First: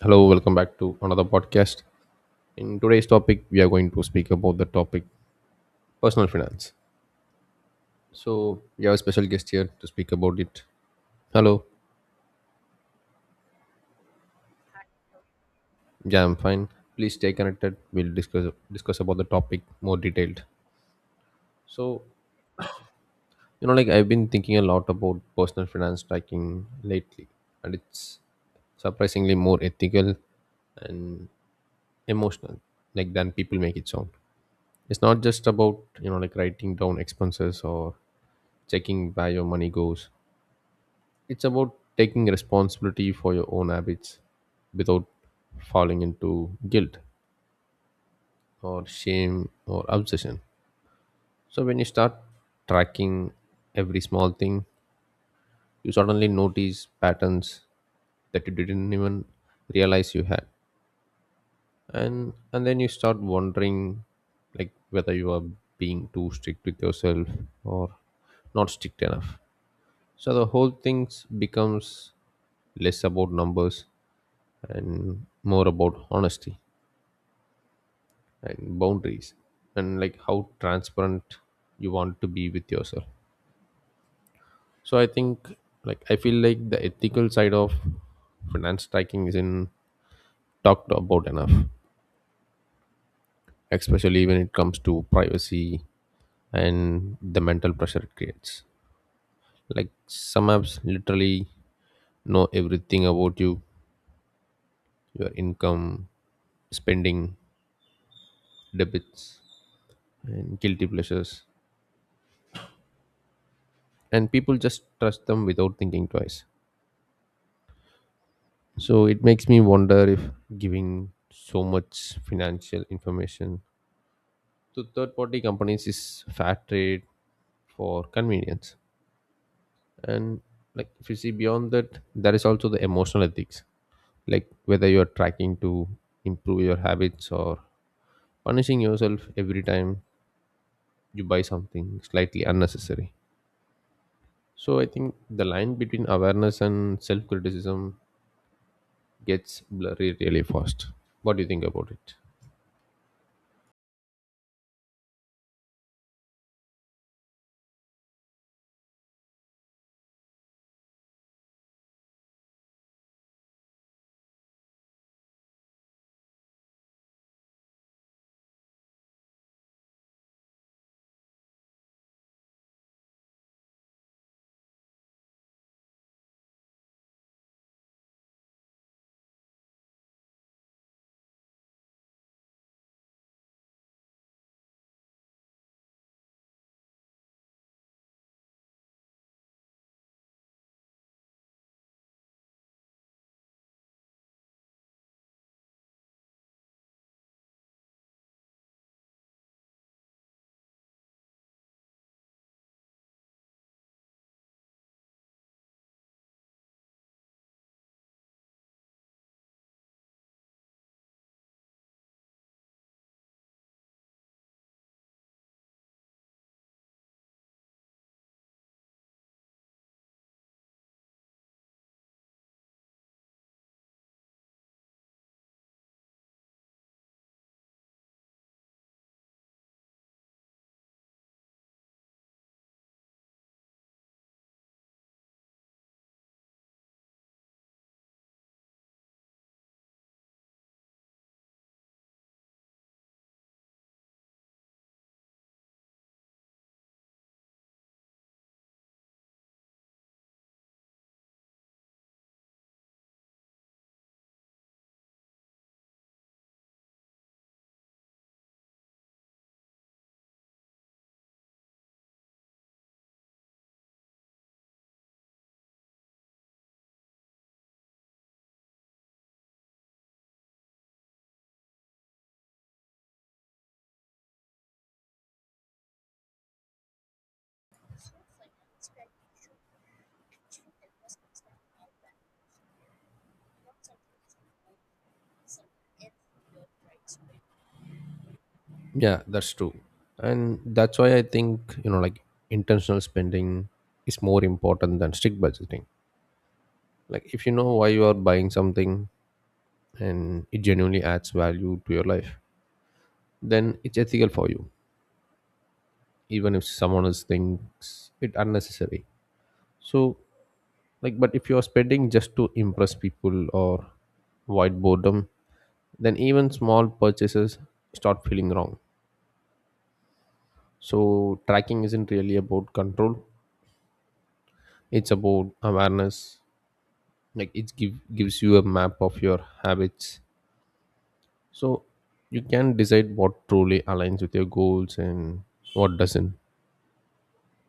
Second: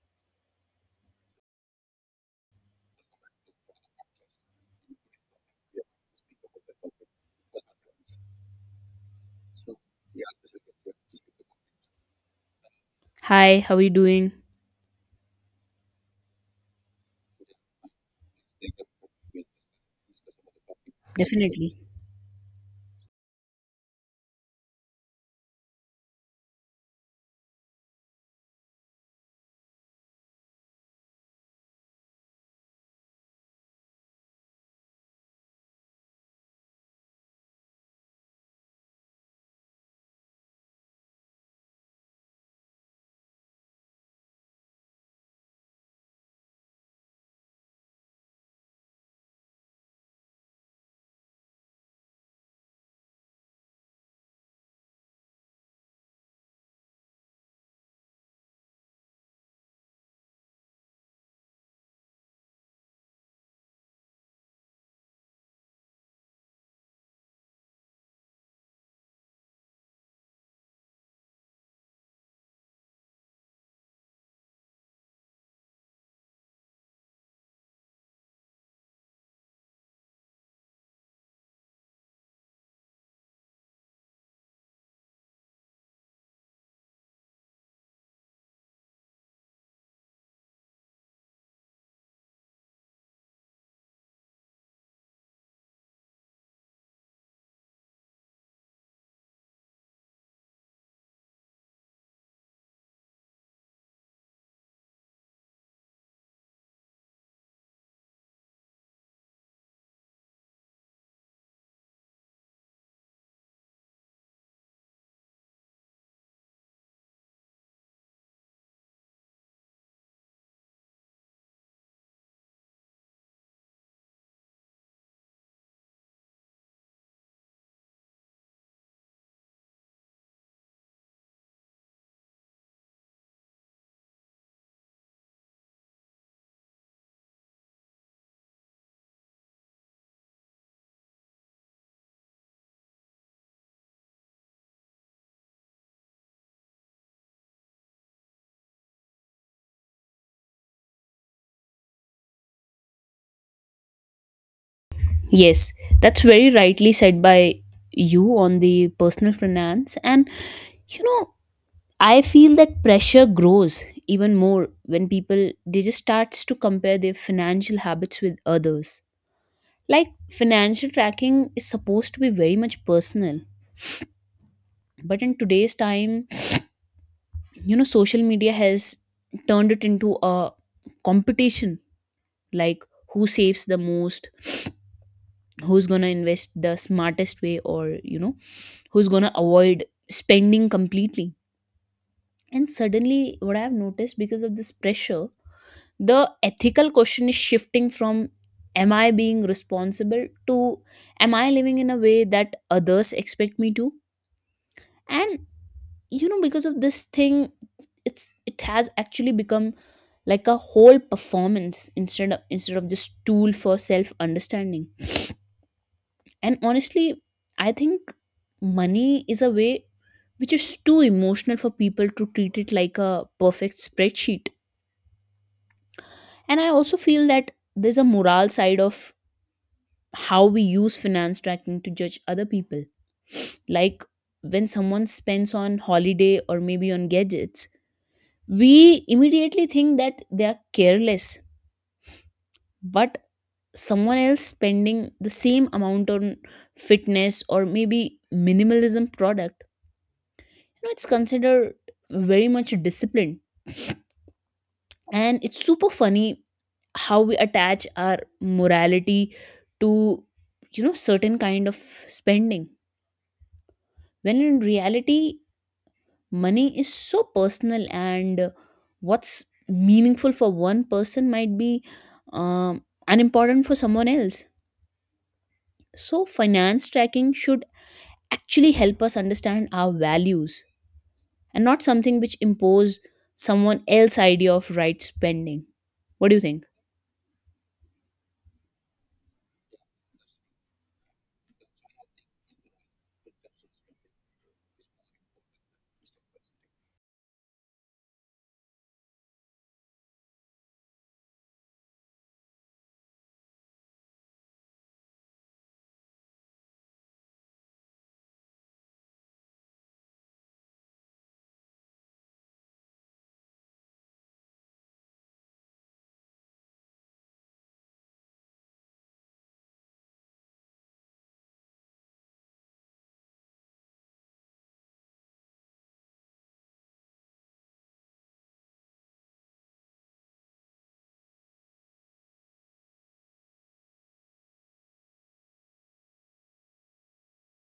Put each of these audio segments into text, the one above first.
Hello, welcome back to another podcast. In today's topic, we are going to speak about the topic personal finance. So, we have a special guest here to speak about it. Hello, Hi, how are you doing? yeah, I'm fine. Please stay connected. We'll discuss about the topic more detailed. Definitely. So, like I've been thinking a lot about personal finance tracking lately, and it's surprisingly more ethical and emotional, like, than people make it sound. It's not just about like writing down expenses or checking where your money goes. It's about taking responsibility for your own habits without falling into guilt or shame or obsession. So, when you start tracking every small thing, you suddenly notice patterns that you didn't even realize you had. And then you start wondering, like, whether you are being too strict with yourself or not strict enough. So the whole thing becomes less about numbers and more about honesty and boundaries and, like, how transparent you want to be with yourself. So I think, like, I feel like the ethical side of finance tracking isn't talked about enough, especially when it comes to privacy and the mental pressure it creates. Like, some apps literally know everything about you, your income, spending, debits, and guilty pleasures, and people just trust them without thinking twice. So it makes me wonder if giving so much financial information to third party companies is fair trade for convenience. And, like, if you see beyond that, there is also the emotional ethics, like whether you are tracking to improve your habits or punishing yourself every time you buy something slightly unnecessary. So I think the line between awareness and self criticism gets blurry really fast. What do you think about it? Yes, that's very rightly said by you on the personal finance. And, you know, I feel that pressure grows even more when people they just starts to compare their financial habits with others. Like financial tracking is supposed to be very much personal, but in today's time, social media has turned it into a competition, like who saves the most, who's going to invest the smartest way, or who's going to avoid spending completely. And suddenly, what I've noticed, because of this pressure, the ethical question is shifting from "am I being responsible" to "am I living in a way that others expect me to." And because of this thing, it has actually become like a whole performance instead of just tool for self understanding. And honestly, I think money is a way which is too emotional for people to treat it like a perfect spreadsheet. And I also feel that there's a moral side of how we use finance tracking to judge other people. Like when someone spends on holiday or maybe on gadgets, we immediately think that they are careless. But someone else spending the same amount on fitness or maybe minimalism product, you know, it's considered very much disciplined. And it's super funny how we attach our morality to, certain kind of spending, when in reality money is so personal. And what's meaningful for one person might be unimportant for someone else. So finance tracking should actually help us understand our values, and not something which impose someone else's idea of right spending. What do you think? Yeah, that's true. And that's why I think, like, intentional spending is more important than strict budgeting. Like, if you know why you are buying something and it genuinely adds value to your life, then it's ethical for you, even if someone else thinks it unnecessary. So, like, but if you are spending just to impress people or avoid boredom, then even small purchases start feeling wrong. So tracking isn't really about control. It's about awareness. Like, it gives you a map of your habits so you can decide what truly aligns with your goals and what doesn't.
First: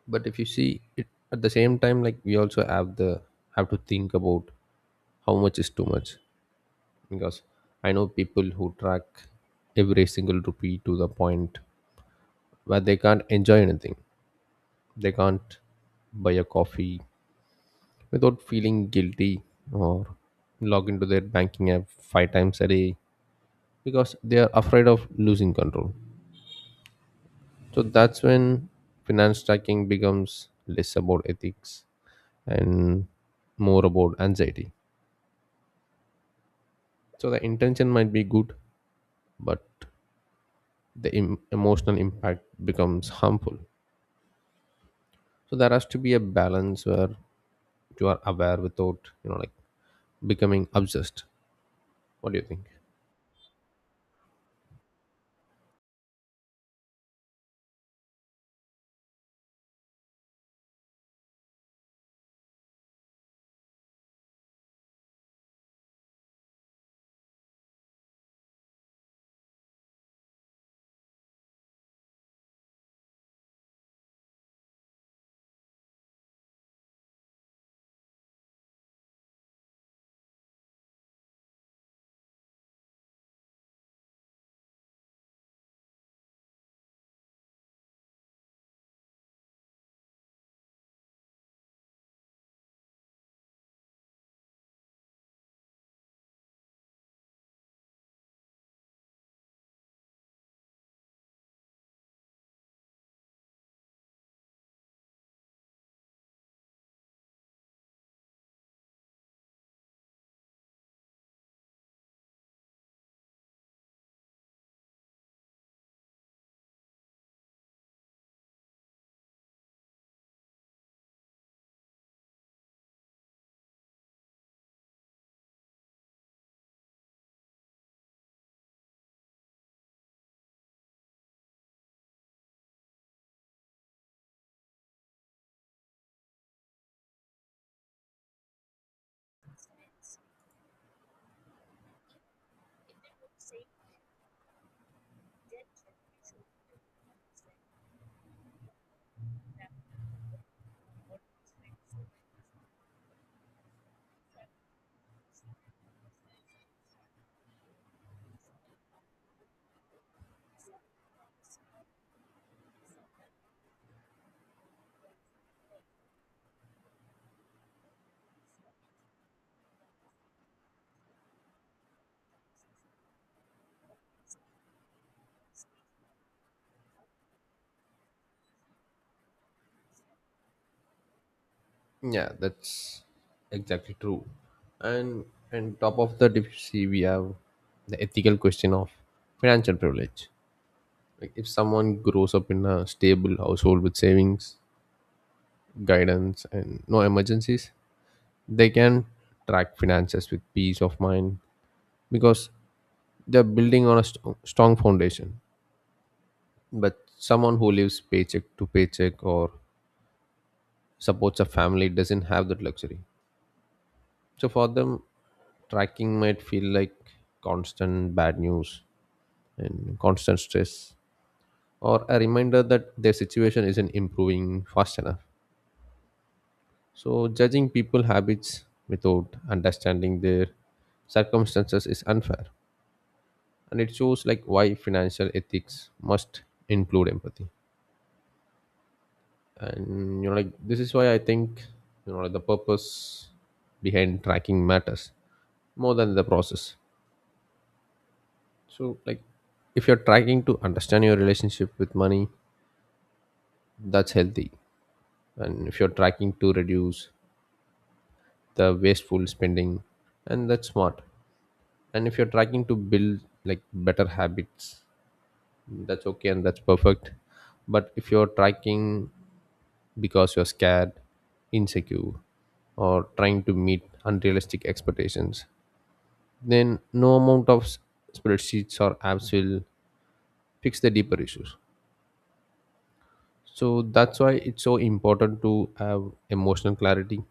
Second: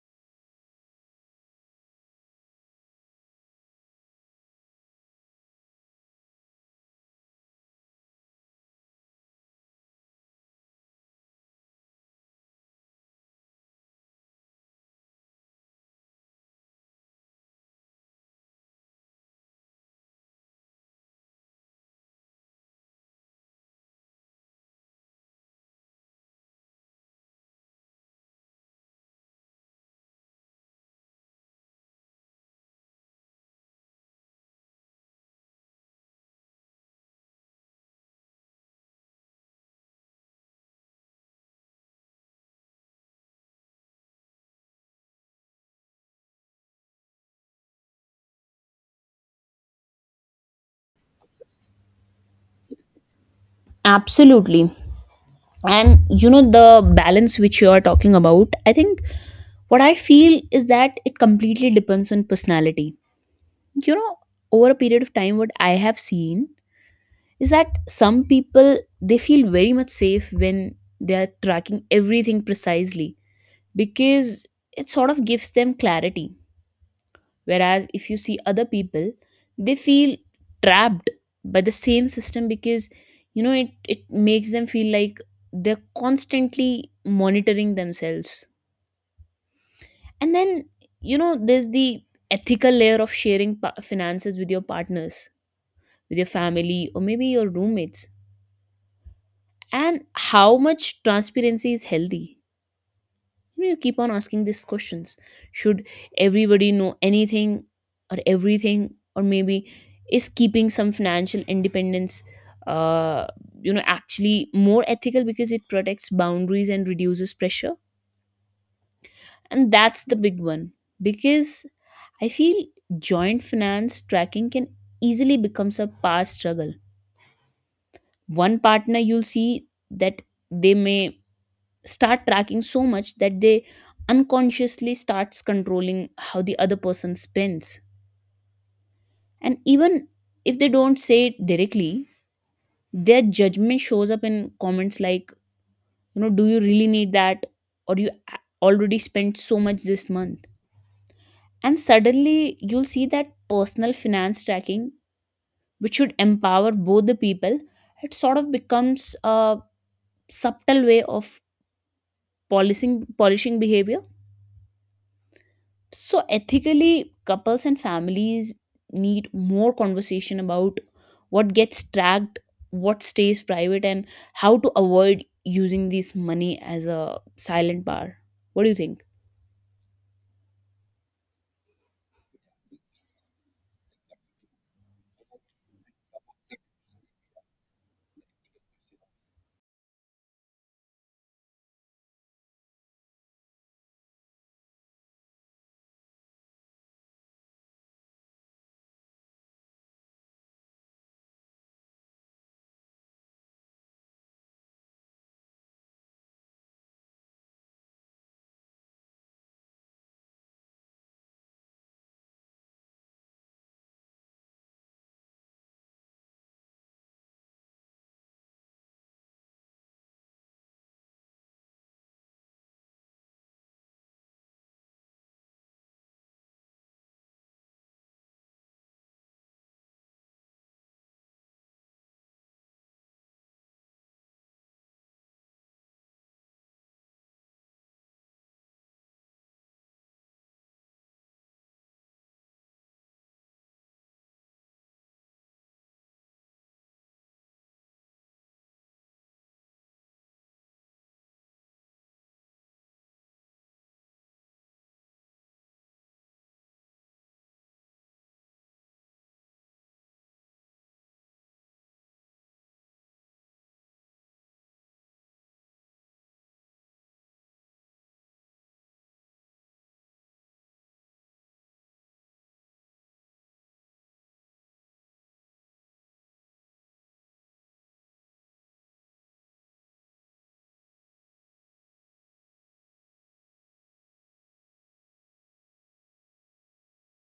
But if you see it at the same time, like, we also have to think about how much is too much, because I know people who track every single rupee to the point where they can't enjoy anything, they can't buy a coffee without feeling guilty, or log into their banking app 5 times a day because they are afraid of losing control. So that's when finance tracking becomes less about ethics and more about anxiety. So the intention might be good, but the emotional impact becomes harmful. So there has to be a balance where you are aware without, like, becoming obsessed. What do you think? Absolutely. And you know, the balance which you are talking about, I think what I feel is that it completely depends on personality. You know, over a period of time, what I have seen is that some people they feel very much safe when they are tracking everything precisely because it sort of gives them clarity. Whereas if you see other people, they feel trapped by the same system because you know, it makes them feel like they're constantly monitoring themselves. And then, you know, there's the ethical layer of sharing finances with your partners, with your family, or maybe your roommates, and how much transparency is healthy. You keep on asking these questions. Should everybody know anything or everything, or maybe is keeping some financial independence, uh, you know, actually more ethical because it protects boundaries and reduces pressure? And that's the big one because I feel joint finance tracking can easily becomes a power struggle. One partner you'll see that they may start tracking so much that they unconsciously starts controlling how the other person spends. And even if they don't say it directly, their judgment shows up in comments like, you know, "do you really need that" or "you already spent so much this month." And suddenly you'll see that personal finance tracking, which should empower both the people, it sort of becomes a subtle way of polishing behavior. So ethically, couples and families need more conversation about what gets tracked, what stays private, and how to avoid using this money as a silent bar. What do you think? Yeah, that's exactly true. And top of the difficulty we have the ethical question of financial privilege. Like, if someone grows up in a stable household with savings, guidance, and no emergencies, they can track finances with peace of mind because they're building on a strong foundation. But someone who lives paycheck to paycheck or supports a family doesn't have that luxury. So for them, tracking might feel like constant bad news and constant stress, or a reminder that their situation isn't improving fast enough. So judging people habits without understanding their circumstances is unfair, and it shows, like, why financial ethics must include empathy. And like, this is why I think, like, the purpose behind tracking matters more than the process. So, like, if you're tracking to understand your relationship with money, that's healthy. And if you're tracking to reduce the wasteful spending, and that's smart. And if you're tracking to build, like, better habits, that's okay and that's perfect. But if you're tracking because you're scared, insecure, or trying to meet unrealistic expectations, then no amount of spreadsheets or apps will fix the deeper issues. So that's why it's so important to have emotional clarity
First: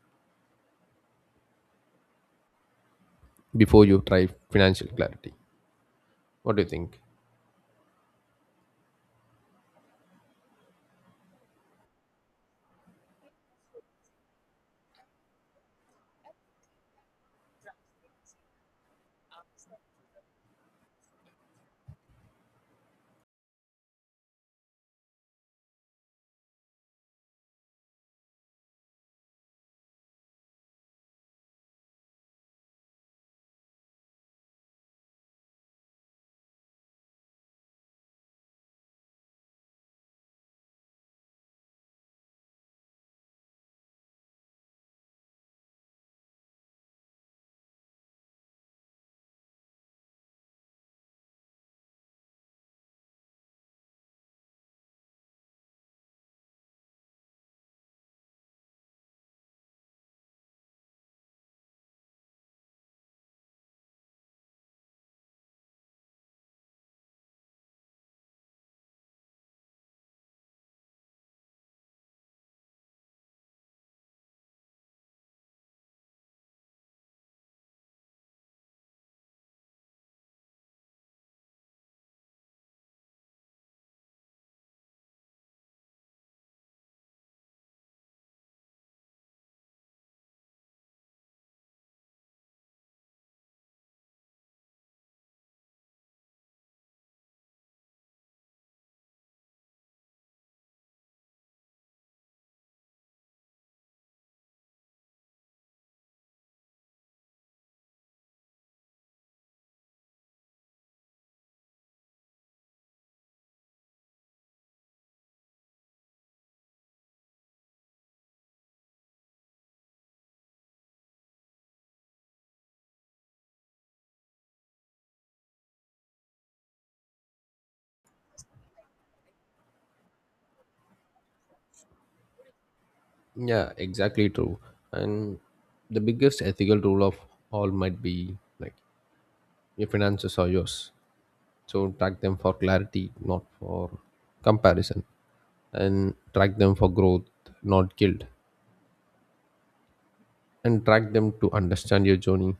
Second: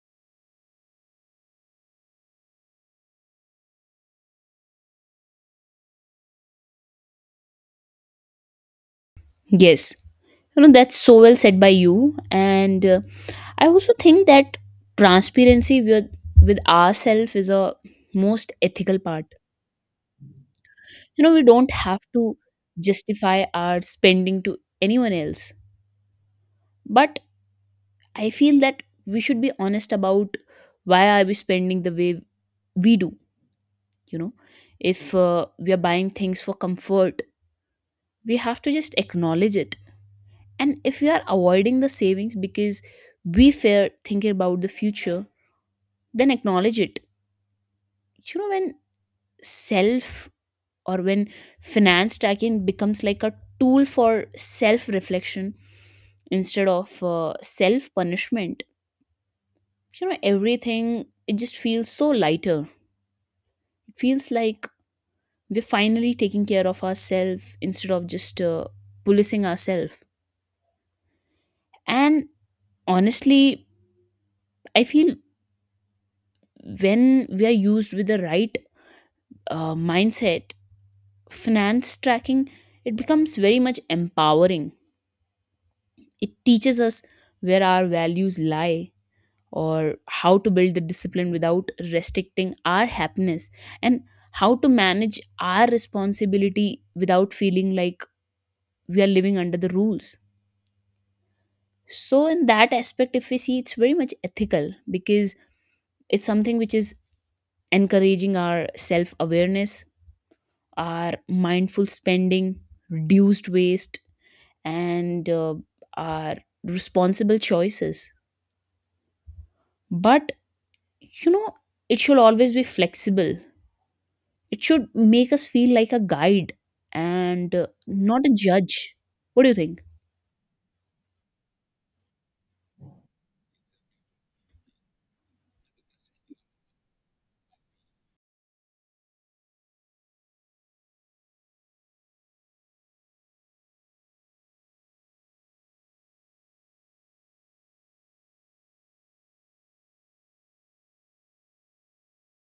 before you try financial clarity. What do you think? Yes, you know that's so well said by you. And I also think that transparency with ourselves is a most ethical part. You know, we don't have to justify our spending to anyone else, but I feel that we should be honest about why are we spending the way we do. You know, if we are buying things for comfort, we have to just acknowledge it. And if we are avoiding the savings because we fear thinking about the future, then acknowledge it. You know, when self or when finance tracking becomes like a tool for self reflection instead of self punishment, you know, everything it just feels so lighter. It feels like we're finally taking care of ourselves instead of just policing ourselves. And honestly, I feel when we are used with the right mindset, finance tracking, it becomes very much empowering. It teaches us where our values lie, or how to build the discipline without restricting our happiness, and how to manage our responsibility without feeling like we are living under the rules. So, in that aspect, if we see, it's very much ethical because it's something which is encouraging our self awareness, our mindful spending, reduced waste, and our responsible choices. But, you know, it should always be flexible. It should make us feel like a guide, and not a judge. What do you think? Yeah, exactly true. And the biggest ethical rule of all might be, like, your finances are yours. So track them for clarity, not for comparison. And track them for growth, not guilt. And track them to understand your journey,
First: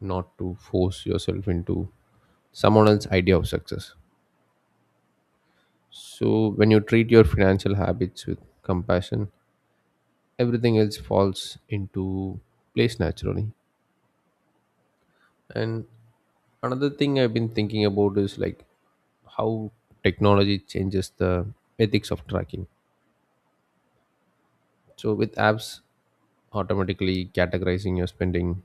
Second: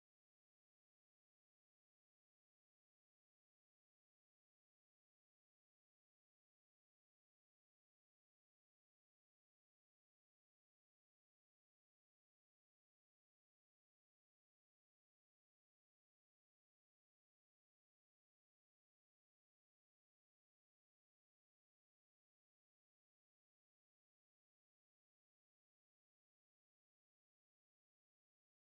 not to force yourself into someone else's idea of success. So, when you treat your financial habits with compassion, everything else falls into place naturally. And another thing I've been thinking about is, like, how technology changes the ethics of tracking. So, with apps automatically categorizing your spending,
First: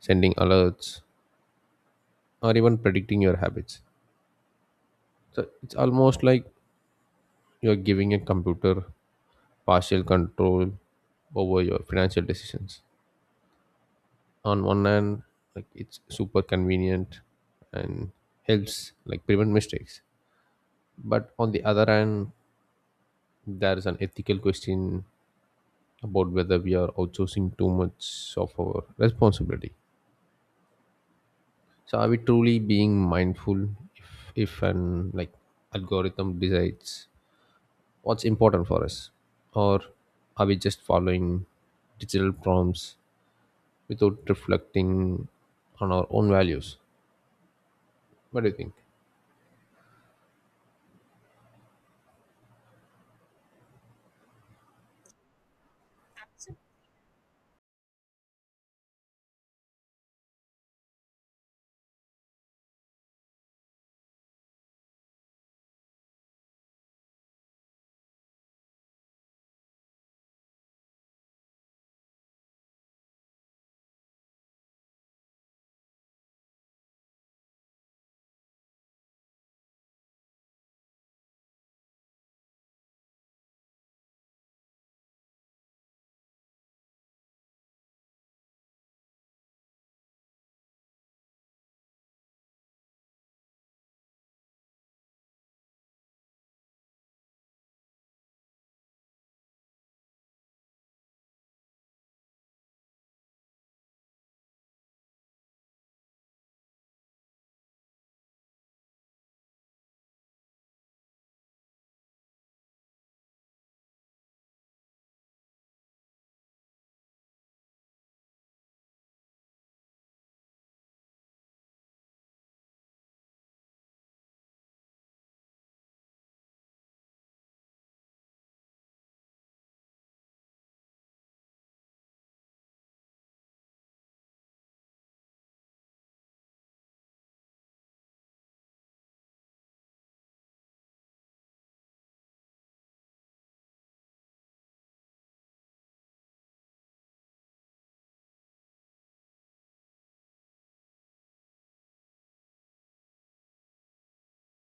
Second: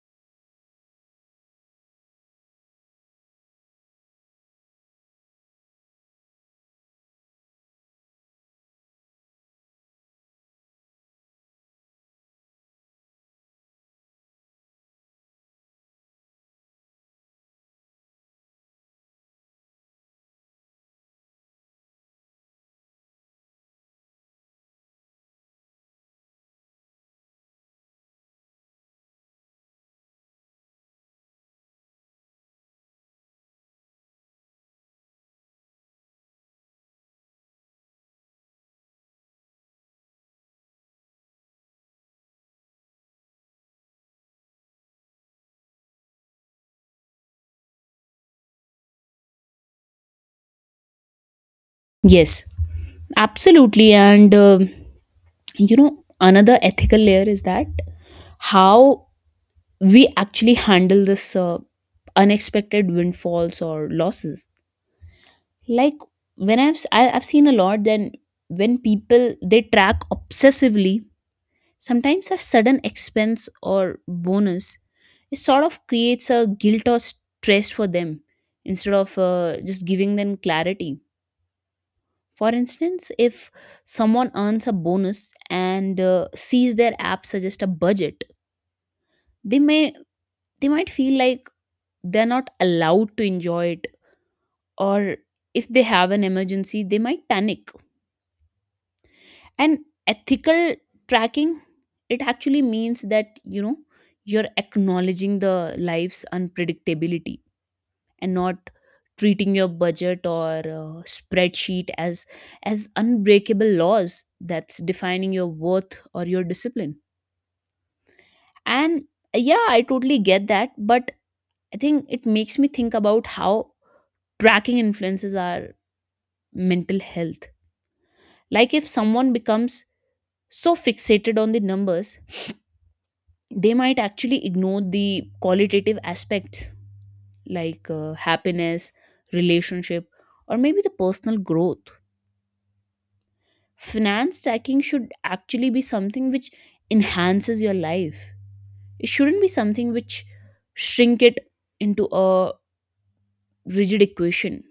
sending alerts, or even predicting your habits. So, it's almost like you're giving a computer partial control over your financial decisions. On one hand, like, it's super convenient and helps, like, prevent mistakes, but on the other hand, there is an ethical question about whether we are outsourcing too much of our responsibility. So are we truly being mindful if an, like, algorithm decides what's important for us, or are we just following digital prompts without reflecting on our own values? What do you think? Yes, absolutely. And you know, another ethical layer is that how we actually handle this unexpected windfalls or losses. Like when I've seen a lot, then when people they track obsessively, sometimes a sudden expense or bonus, it sort of creates a guilt or stress for them instead of just giving them clarity. For instance, if someone earns a bonus and sees their app suggest a budget, they may they might feel like they're not allowed to enjoy it. Or if they have an emergency they might panic. And ethical tracking, it actually means that, you know, you're acknowledging the life's unpredictability and not treating your budget or spreadsheet as unbreakable laws that's defining your worth or your discipline. And yeah, I totally get that, but I think it makes me think about how tracking influences our mental health. Like if someone becomes so fixated on the numbers, they might actually ignore the qualitative aspects, like happiness, relationship, or maybe the personal growth. Finance stacking should actually be something which enhances your life. It shouldn't be something which shrink it into a rigid equation.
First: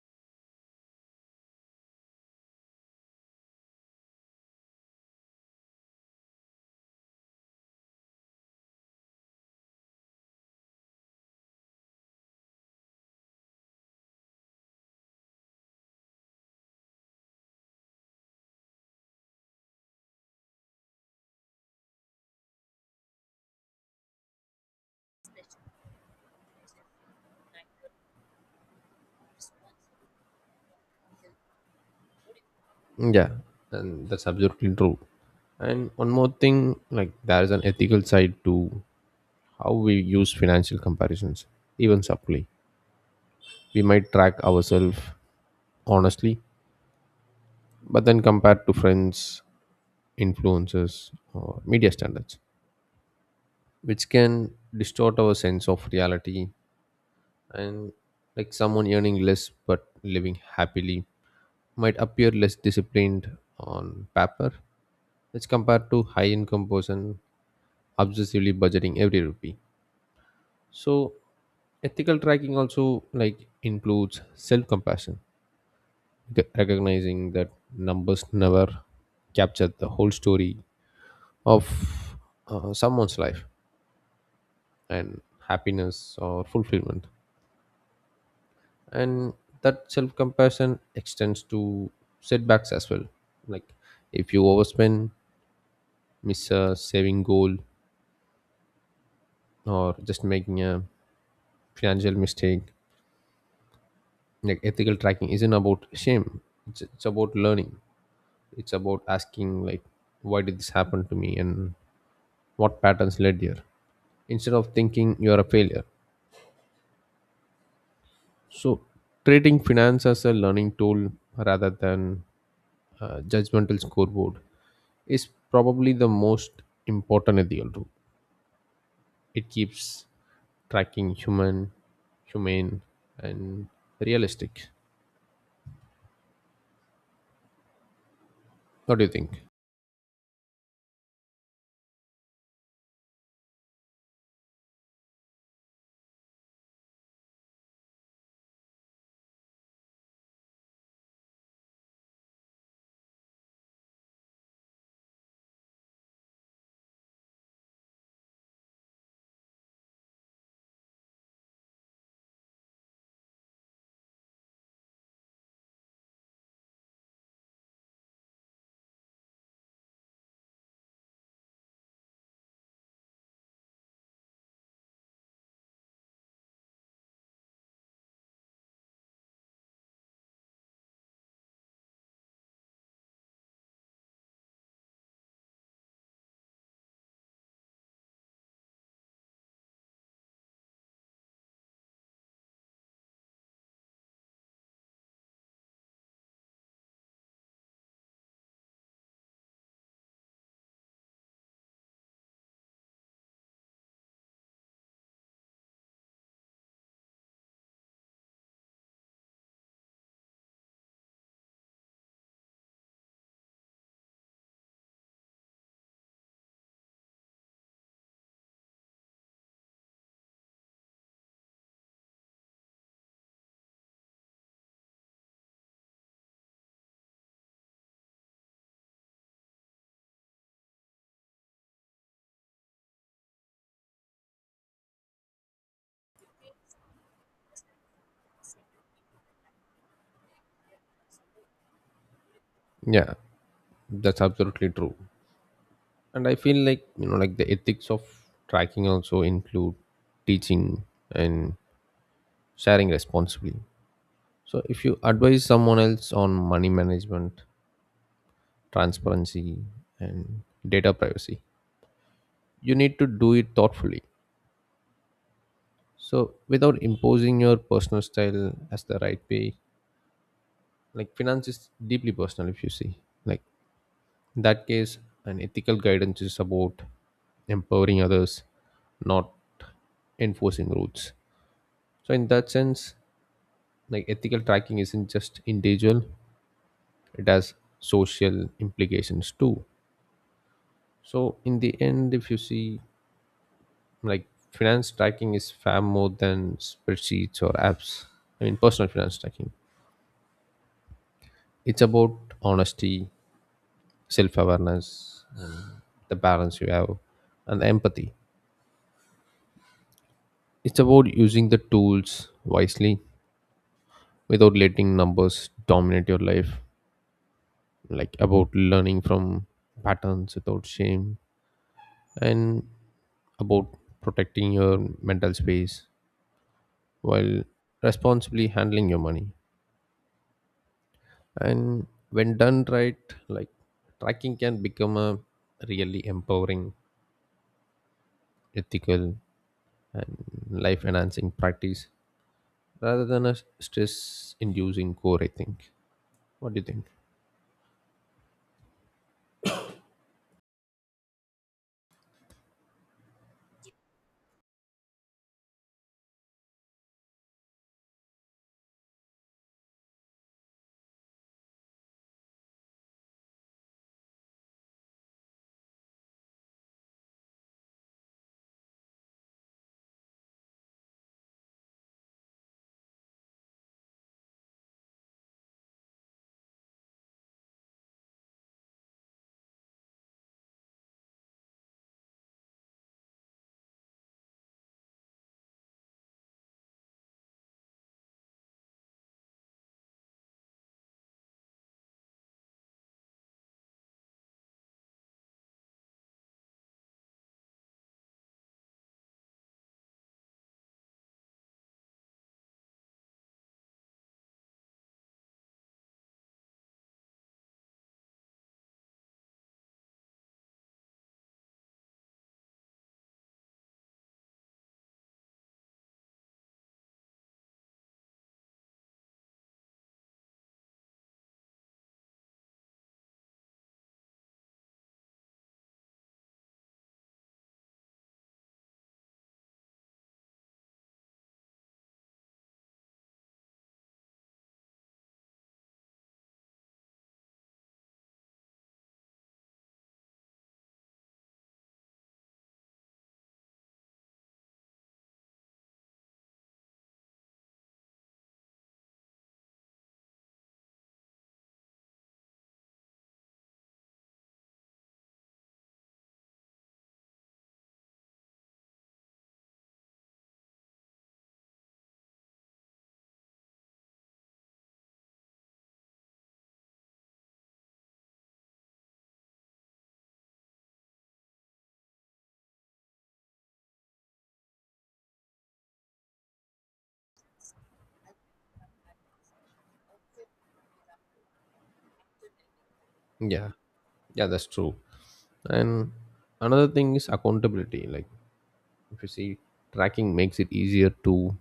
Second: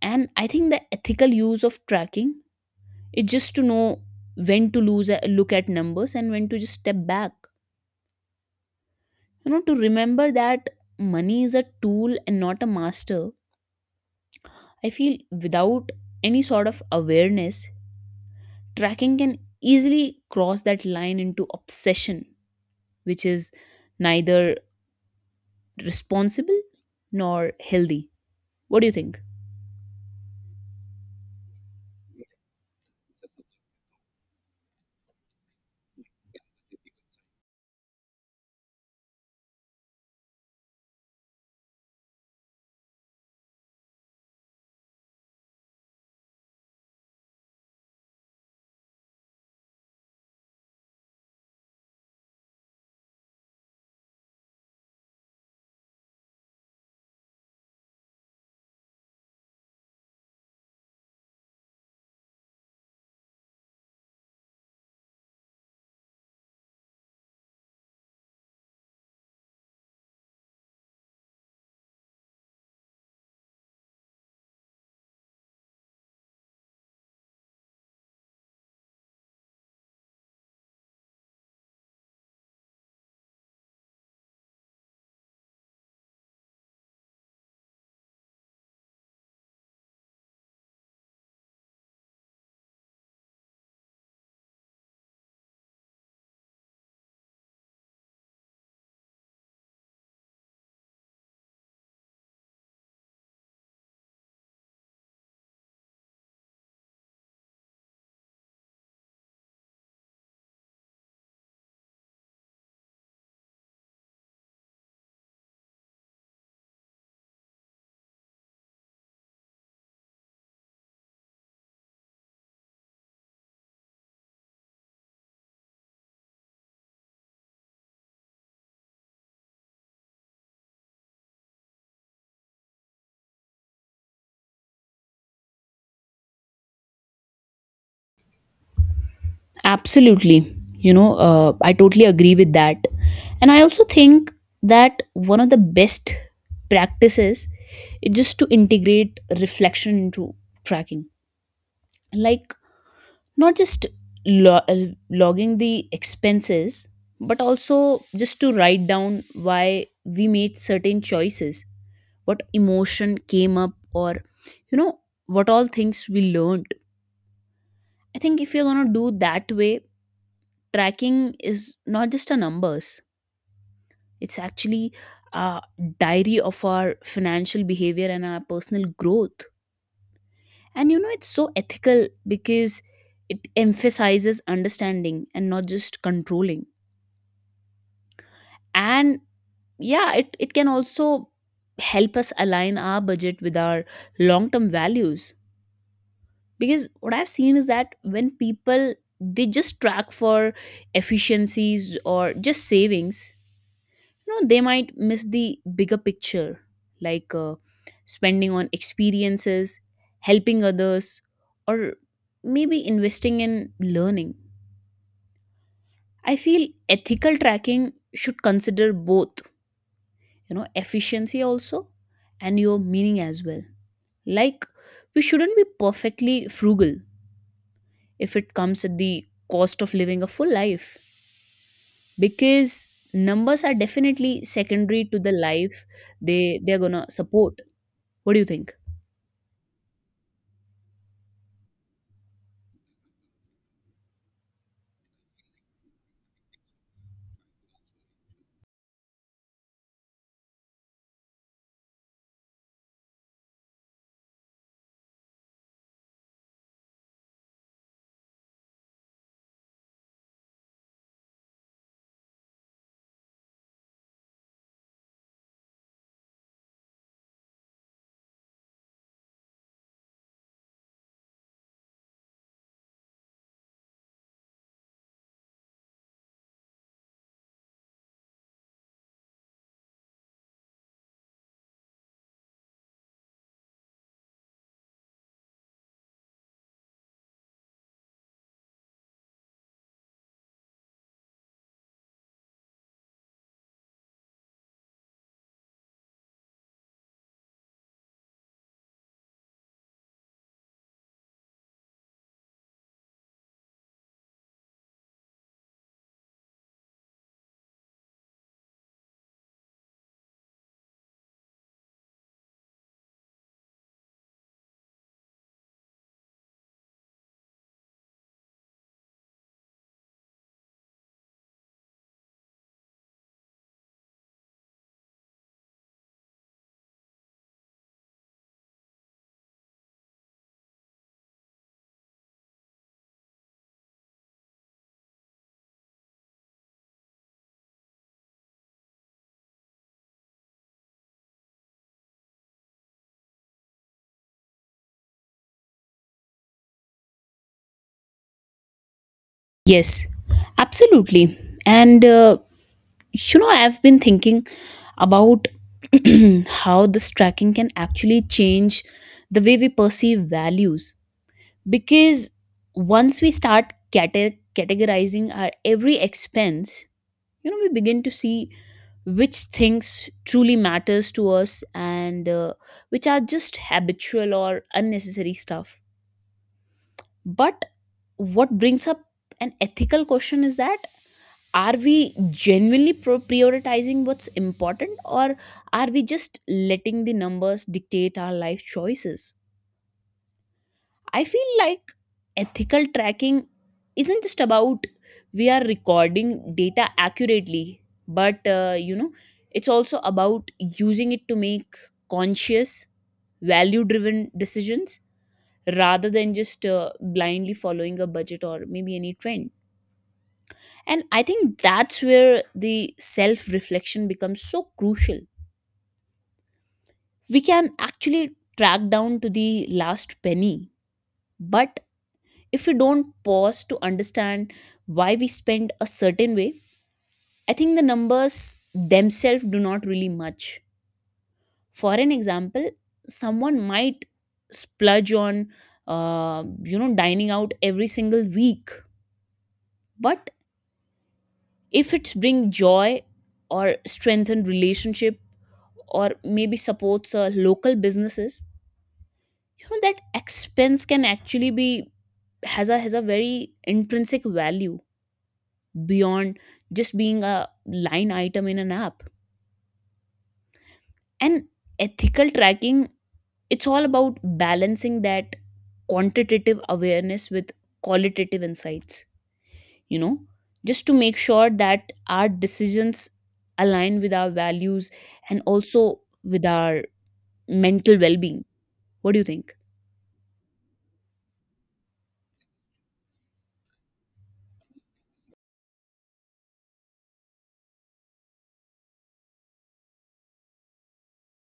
And I think the ethical use of tracking is just to know when to lose look at numbers and when to just step back, you know, to remember that money is a tool and not a master. I feel without any sort of awareness, tracking can easily cross that line into obsession, which is neither responsible nor healthy. What do you think? Yeah, and that's absolutely true. And one more thing, like, there is an ethical side to how we use financial comparisons, even subtly. We might track ourselves honestly, but then compare to friends, influencers, or media standards, which can distort our sense of reality. And, like, someone earning less but living happily might appear less disciplined on paper, which compared to high income person obsessively budgeting every rupee. So ethical tracking also, like, includes self-compassion, recognizing that numbers never capture the whole story of someone's life and happiness or fulfillment. And that self-compassion extends to setbacks as well. Like, if you overspend, miss a saving goal, or just making a financial mistake, like, ethical tracking isn't about shame. It's about learning. It's about asking, like, why did this happen to me and what patterns led here instead of thinking you're a failure. So treating finance as a learning tool rather than a judgmental scoreboard is probably the most important ethical tool. It keeps tracking human, humane, and realistic. What do you think? Absolutely. You know, I totally agree with that. And I also think that one of the best practices is just to integrate reflection into tracking. Like not just logging the expenses, but also just to write down why we made certain choices, what emotion came up, or you know, what all things we learned. I think if you're going to do that way, tracking is not just a numbers, it's actually a diary of our financial behavior and our personal growth. And you know it's so ethical because it emphasizes understanding and not just controlling. And yeah, it can also help us align our budget with our long term values, because what I've seen is that when people they just track for efficiencies or just savings, you know they might miss the bigger picture, like spending on experiences, helping others, or maybe investing in learning. I feel ethical tracking should consider both, you know, efficiency also and your meaning as well. Like, we shouldn't be perfectly frugal if it comes at the cost of living a full life, because numbers are definitely secondary to the life they're gonna support. What do you think? Yeah, that's absolutely true. And I feel like, like, the ethics of tracking also include teaching and sharing responsibly. So if you advise someone else on money management, transparency, and data privacy, you need to do it thoughtfully, so without imposing your personal style as the right way. Like, finance is deeply personal, if you see. Like, in that case, an ethical guidance is about empowering others, not enforcing rules. So in that sense, like, ethical tracking isn't just individual, it has social implications too. So in the end, if you see, like, finance tracking is far more than spreadsheets or apps. I mean personal finance tracking. It's about honesty, self-awareness, and the balance you have and the empathy. It's about using the tools wisely without letting numbers dominate your life. Like, about learning from patterns without shame and about protecting your mental space while responsibly handling your money. And when done right, like, tracking can become a really empowering, ethical, life enhancing practice rather than a stress inducing core, I think. What do you think? Yes, absolutely. And you know, I've been thinking about how this tracking can actually change the way we perceive values, because once we start categorizing our every expense, you know, we begin to see which things truly matters to us and which are just habitual or unnecessary stuff. But what brings up an ethical question is that are we genuinely prioritizing what's important, or are we just letting the numbers dictate our life choices? I feel like ethical tracking isn't just about we are recording data accurately, but you know, it's also about using it to make conscious, value driven decisions rather than just blindly following a budget or maybe any trend. And I think that's where the self reflection becomes so crucial. We can actually track down to the last penny, but if we don't pause to understand why we spend a certain way, I think the numbers themselves do not really much. For an example, someone might splurge on, dining out every single week, but if it's bring joy or strengthen relationship or maybe supports local businesses, you know that expense can actually be has a very intrinsic value beyond just being a line item in an app. And ethical tracking, it's all about balancing that quantitative awareness with qualitative insights, you know, just to make sure that our decisions align with our values and also with our mental well being. What do you think? Yeah, yeah, that's true. And another thing is accountability. Like, if you see, tracking makes it easier to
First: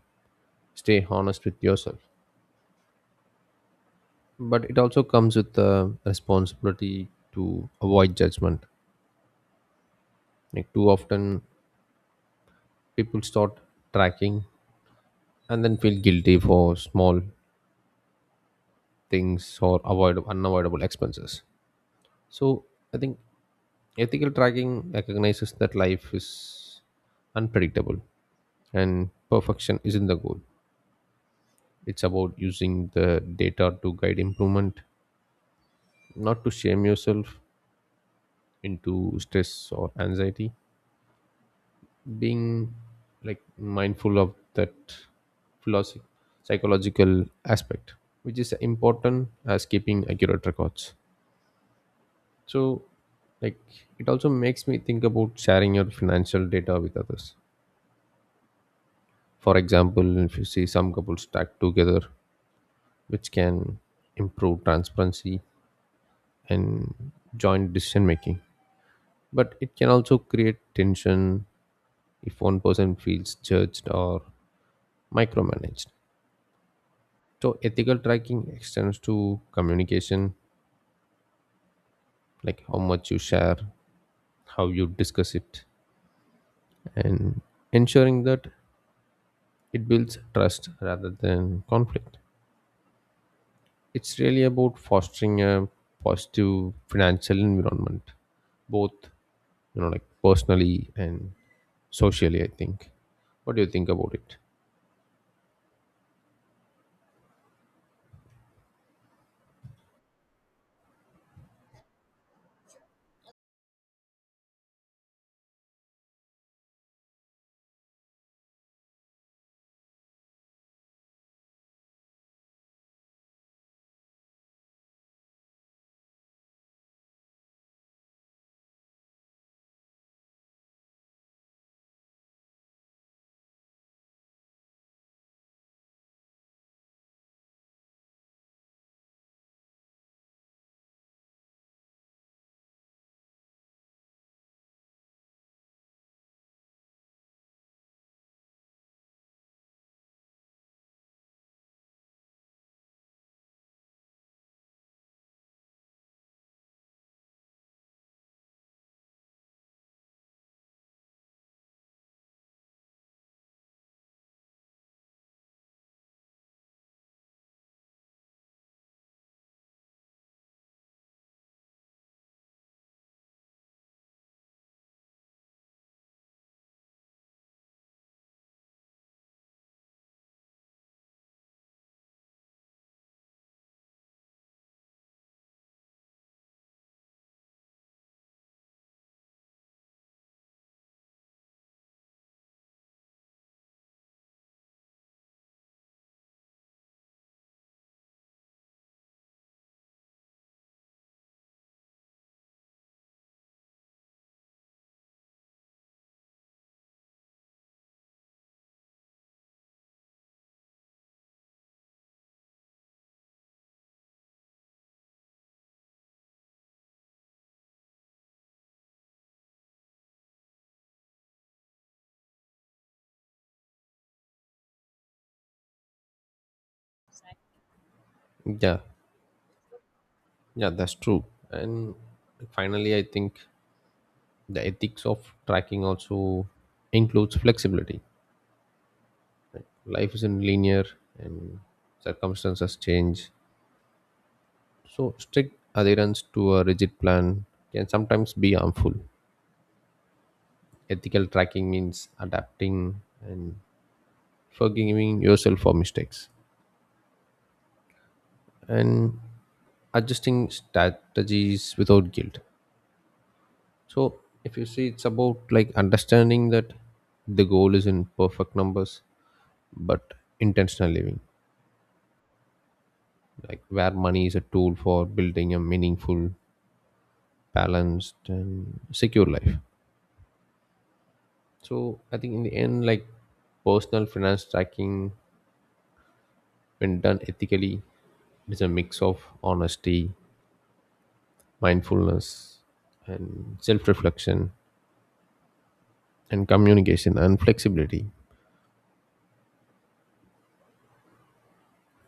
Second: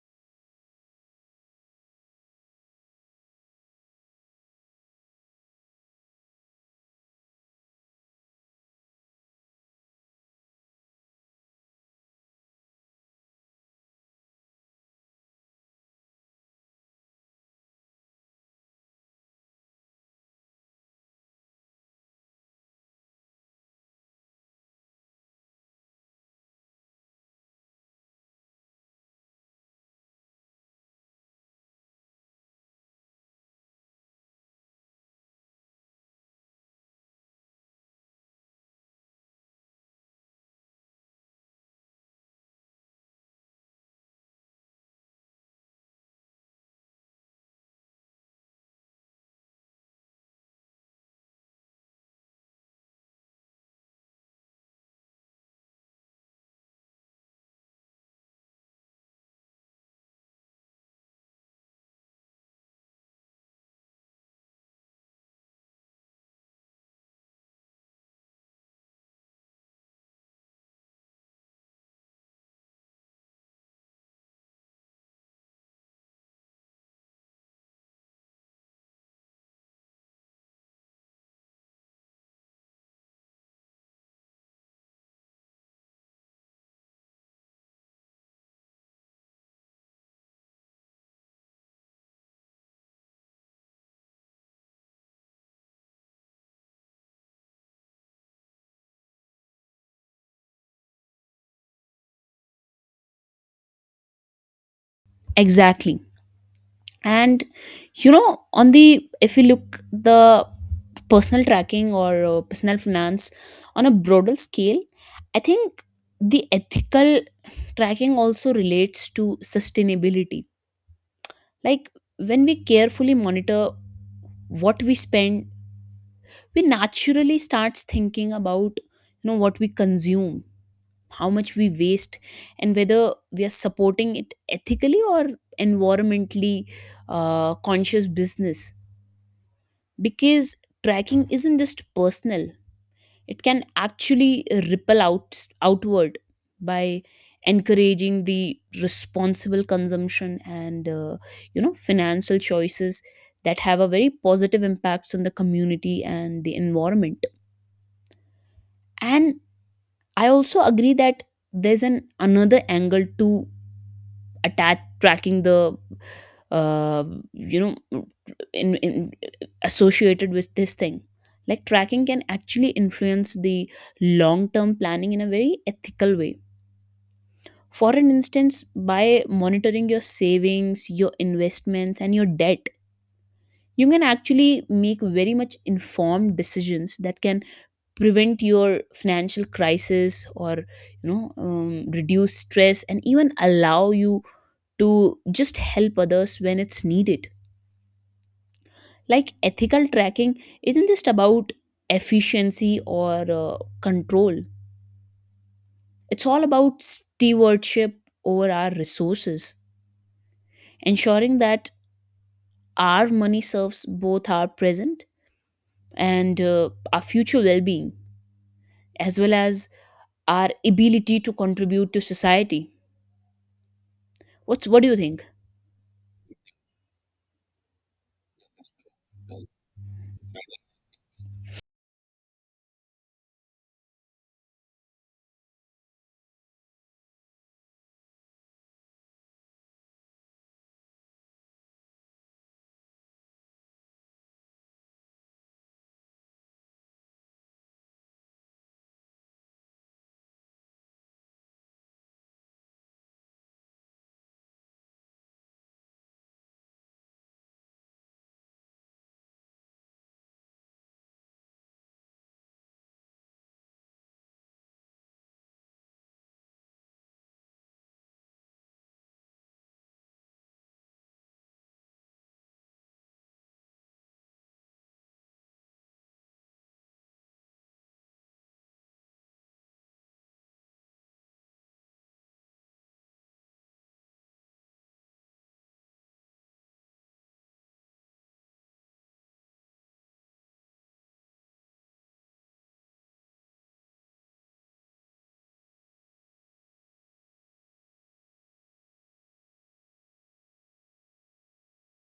stay honest with yourself, but it also comes with the responsibility to avoid judgment. Like, too often people start tracking and then feel guilty for small things or avoid unavoidable expenses. So I think ethical tracking recognizes that life is unpredictable and perfection isn't the goal. It's about using the data to guide improvement, not to shame yourself into stress or anxiety. Being, like, mindful of that philosophy, psychological aspect, which is important as keeping accurate records. So, like, it also makes me think about sharing your financial data with others. For example, if you see some couples stacked together, which can improve transparency and joint decision making, but it can also create tension if one person feels judged or micromanaged. So ethical tracking extends to communication, like how much you share, how you discuss it, and ensuring that it builds trust rather than conflict. It's really about fostering a positive financial environment, both like, personally and socially, I think. What do you think about it? Exactly. And you know, on the if you look the personal tracking or personal finance on a broader scale, I think the ethical tracking also relates to sustainability. Like when we carefully monitor what we spend, we naturally starts thinking about, you know, what we consume, how much we waste, and whether we are supporting it ethically or environmentally conscious business. Because tracking isn't just personal, it can actually ripple outward by encouraging the responsible consumption and, you know, financial choices that have a very positive impacts on the community and the environment. And I also agree that there's an another angle to attack tracking, the uh, you know in associated with this thing. Like tracking can actually influence the long term planning in a very ethical way. For an instance, by monitoring your savings, your investments, and your debt, you can actually make very much informed decisions that can prevent your financial crisis, or you know, reduce stress, and even allow you to just help others when it's needed. Like ethical tracking isn't just about efficiency or control, it's all about stewardship over our resources, ensuring that our money serves both our present and, our future well-being, as well as our ability to contribute to society. What do you think? Yeah, yeah, that's true. And finally, I think the ethics of tracking also includes flexibility. Life isn't linear and circumstances change. So, strict adherence to a rigid plan can sometimes be harmful. Ethical tracking means adapting and forgiving yourself for mistakes and adjusting strategies without guilt. So, if you see, it's about, like, understanding that the goal is in perfect numbers, but intentional living, like where money is a tool for building a meaningful, balanced, and secure life. So I think in the end, like, personal finance tracking, when done ethically, it is a mix of honesty, mindfulness, and self-reflection, and communication and flexibility.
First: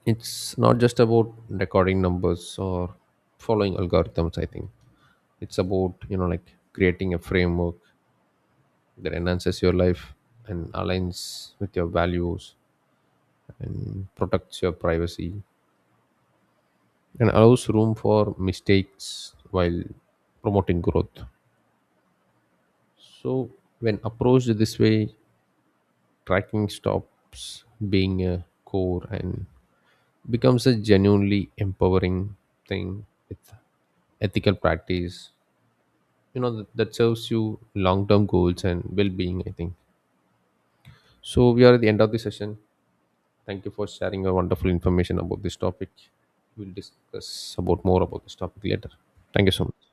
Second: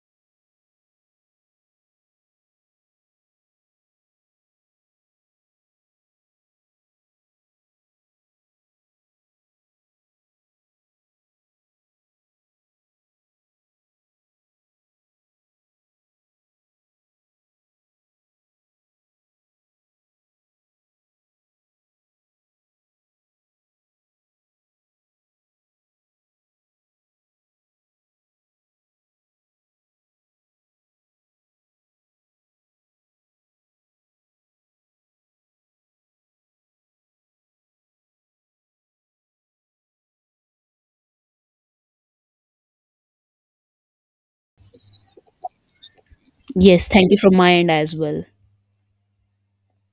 It's not just about recording numbers or following algorithms. I think it's about like creating a framework that enhances your life and aligns with your values and protects your privacy and allows room for mistakes while promoting growth. So, when approached this way, tracking stops being a core and becomes a genuinely empowering thing with ethical practice. You know that serves you long-term goals and well-being, I think. So we are at the end of the session. Thank you for sharing your wonderful information about this topic. We'll Yes, thank you from my discuss end about as more about well. this topic later. Thank you so much.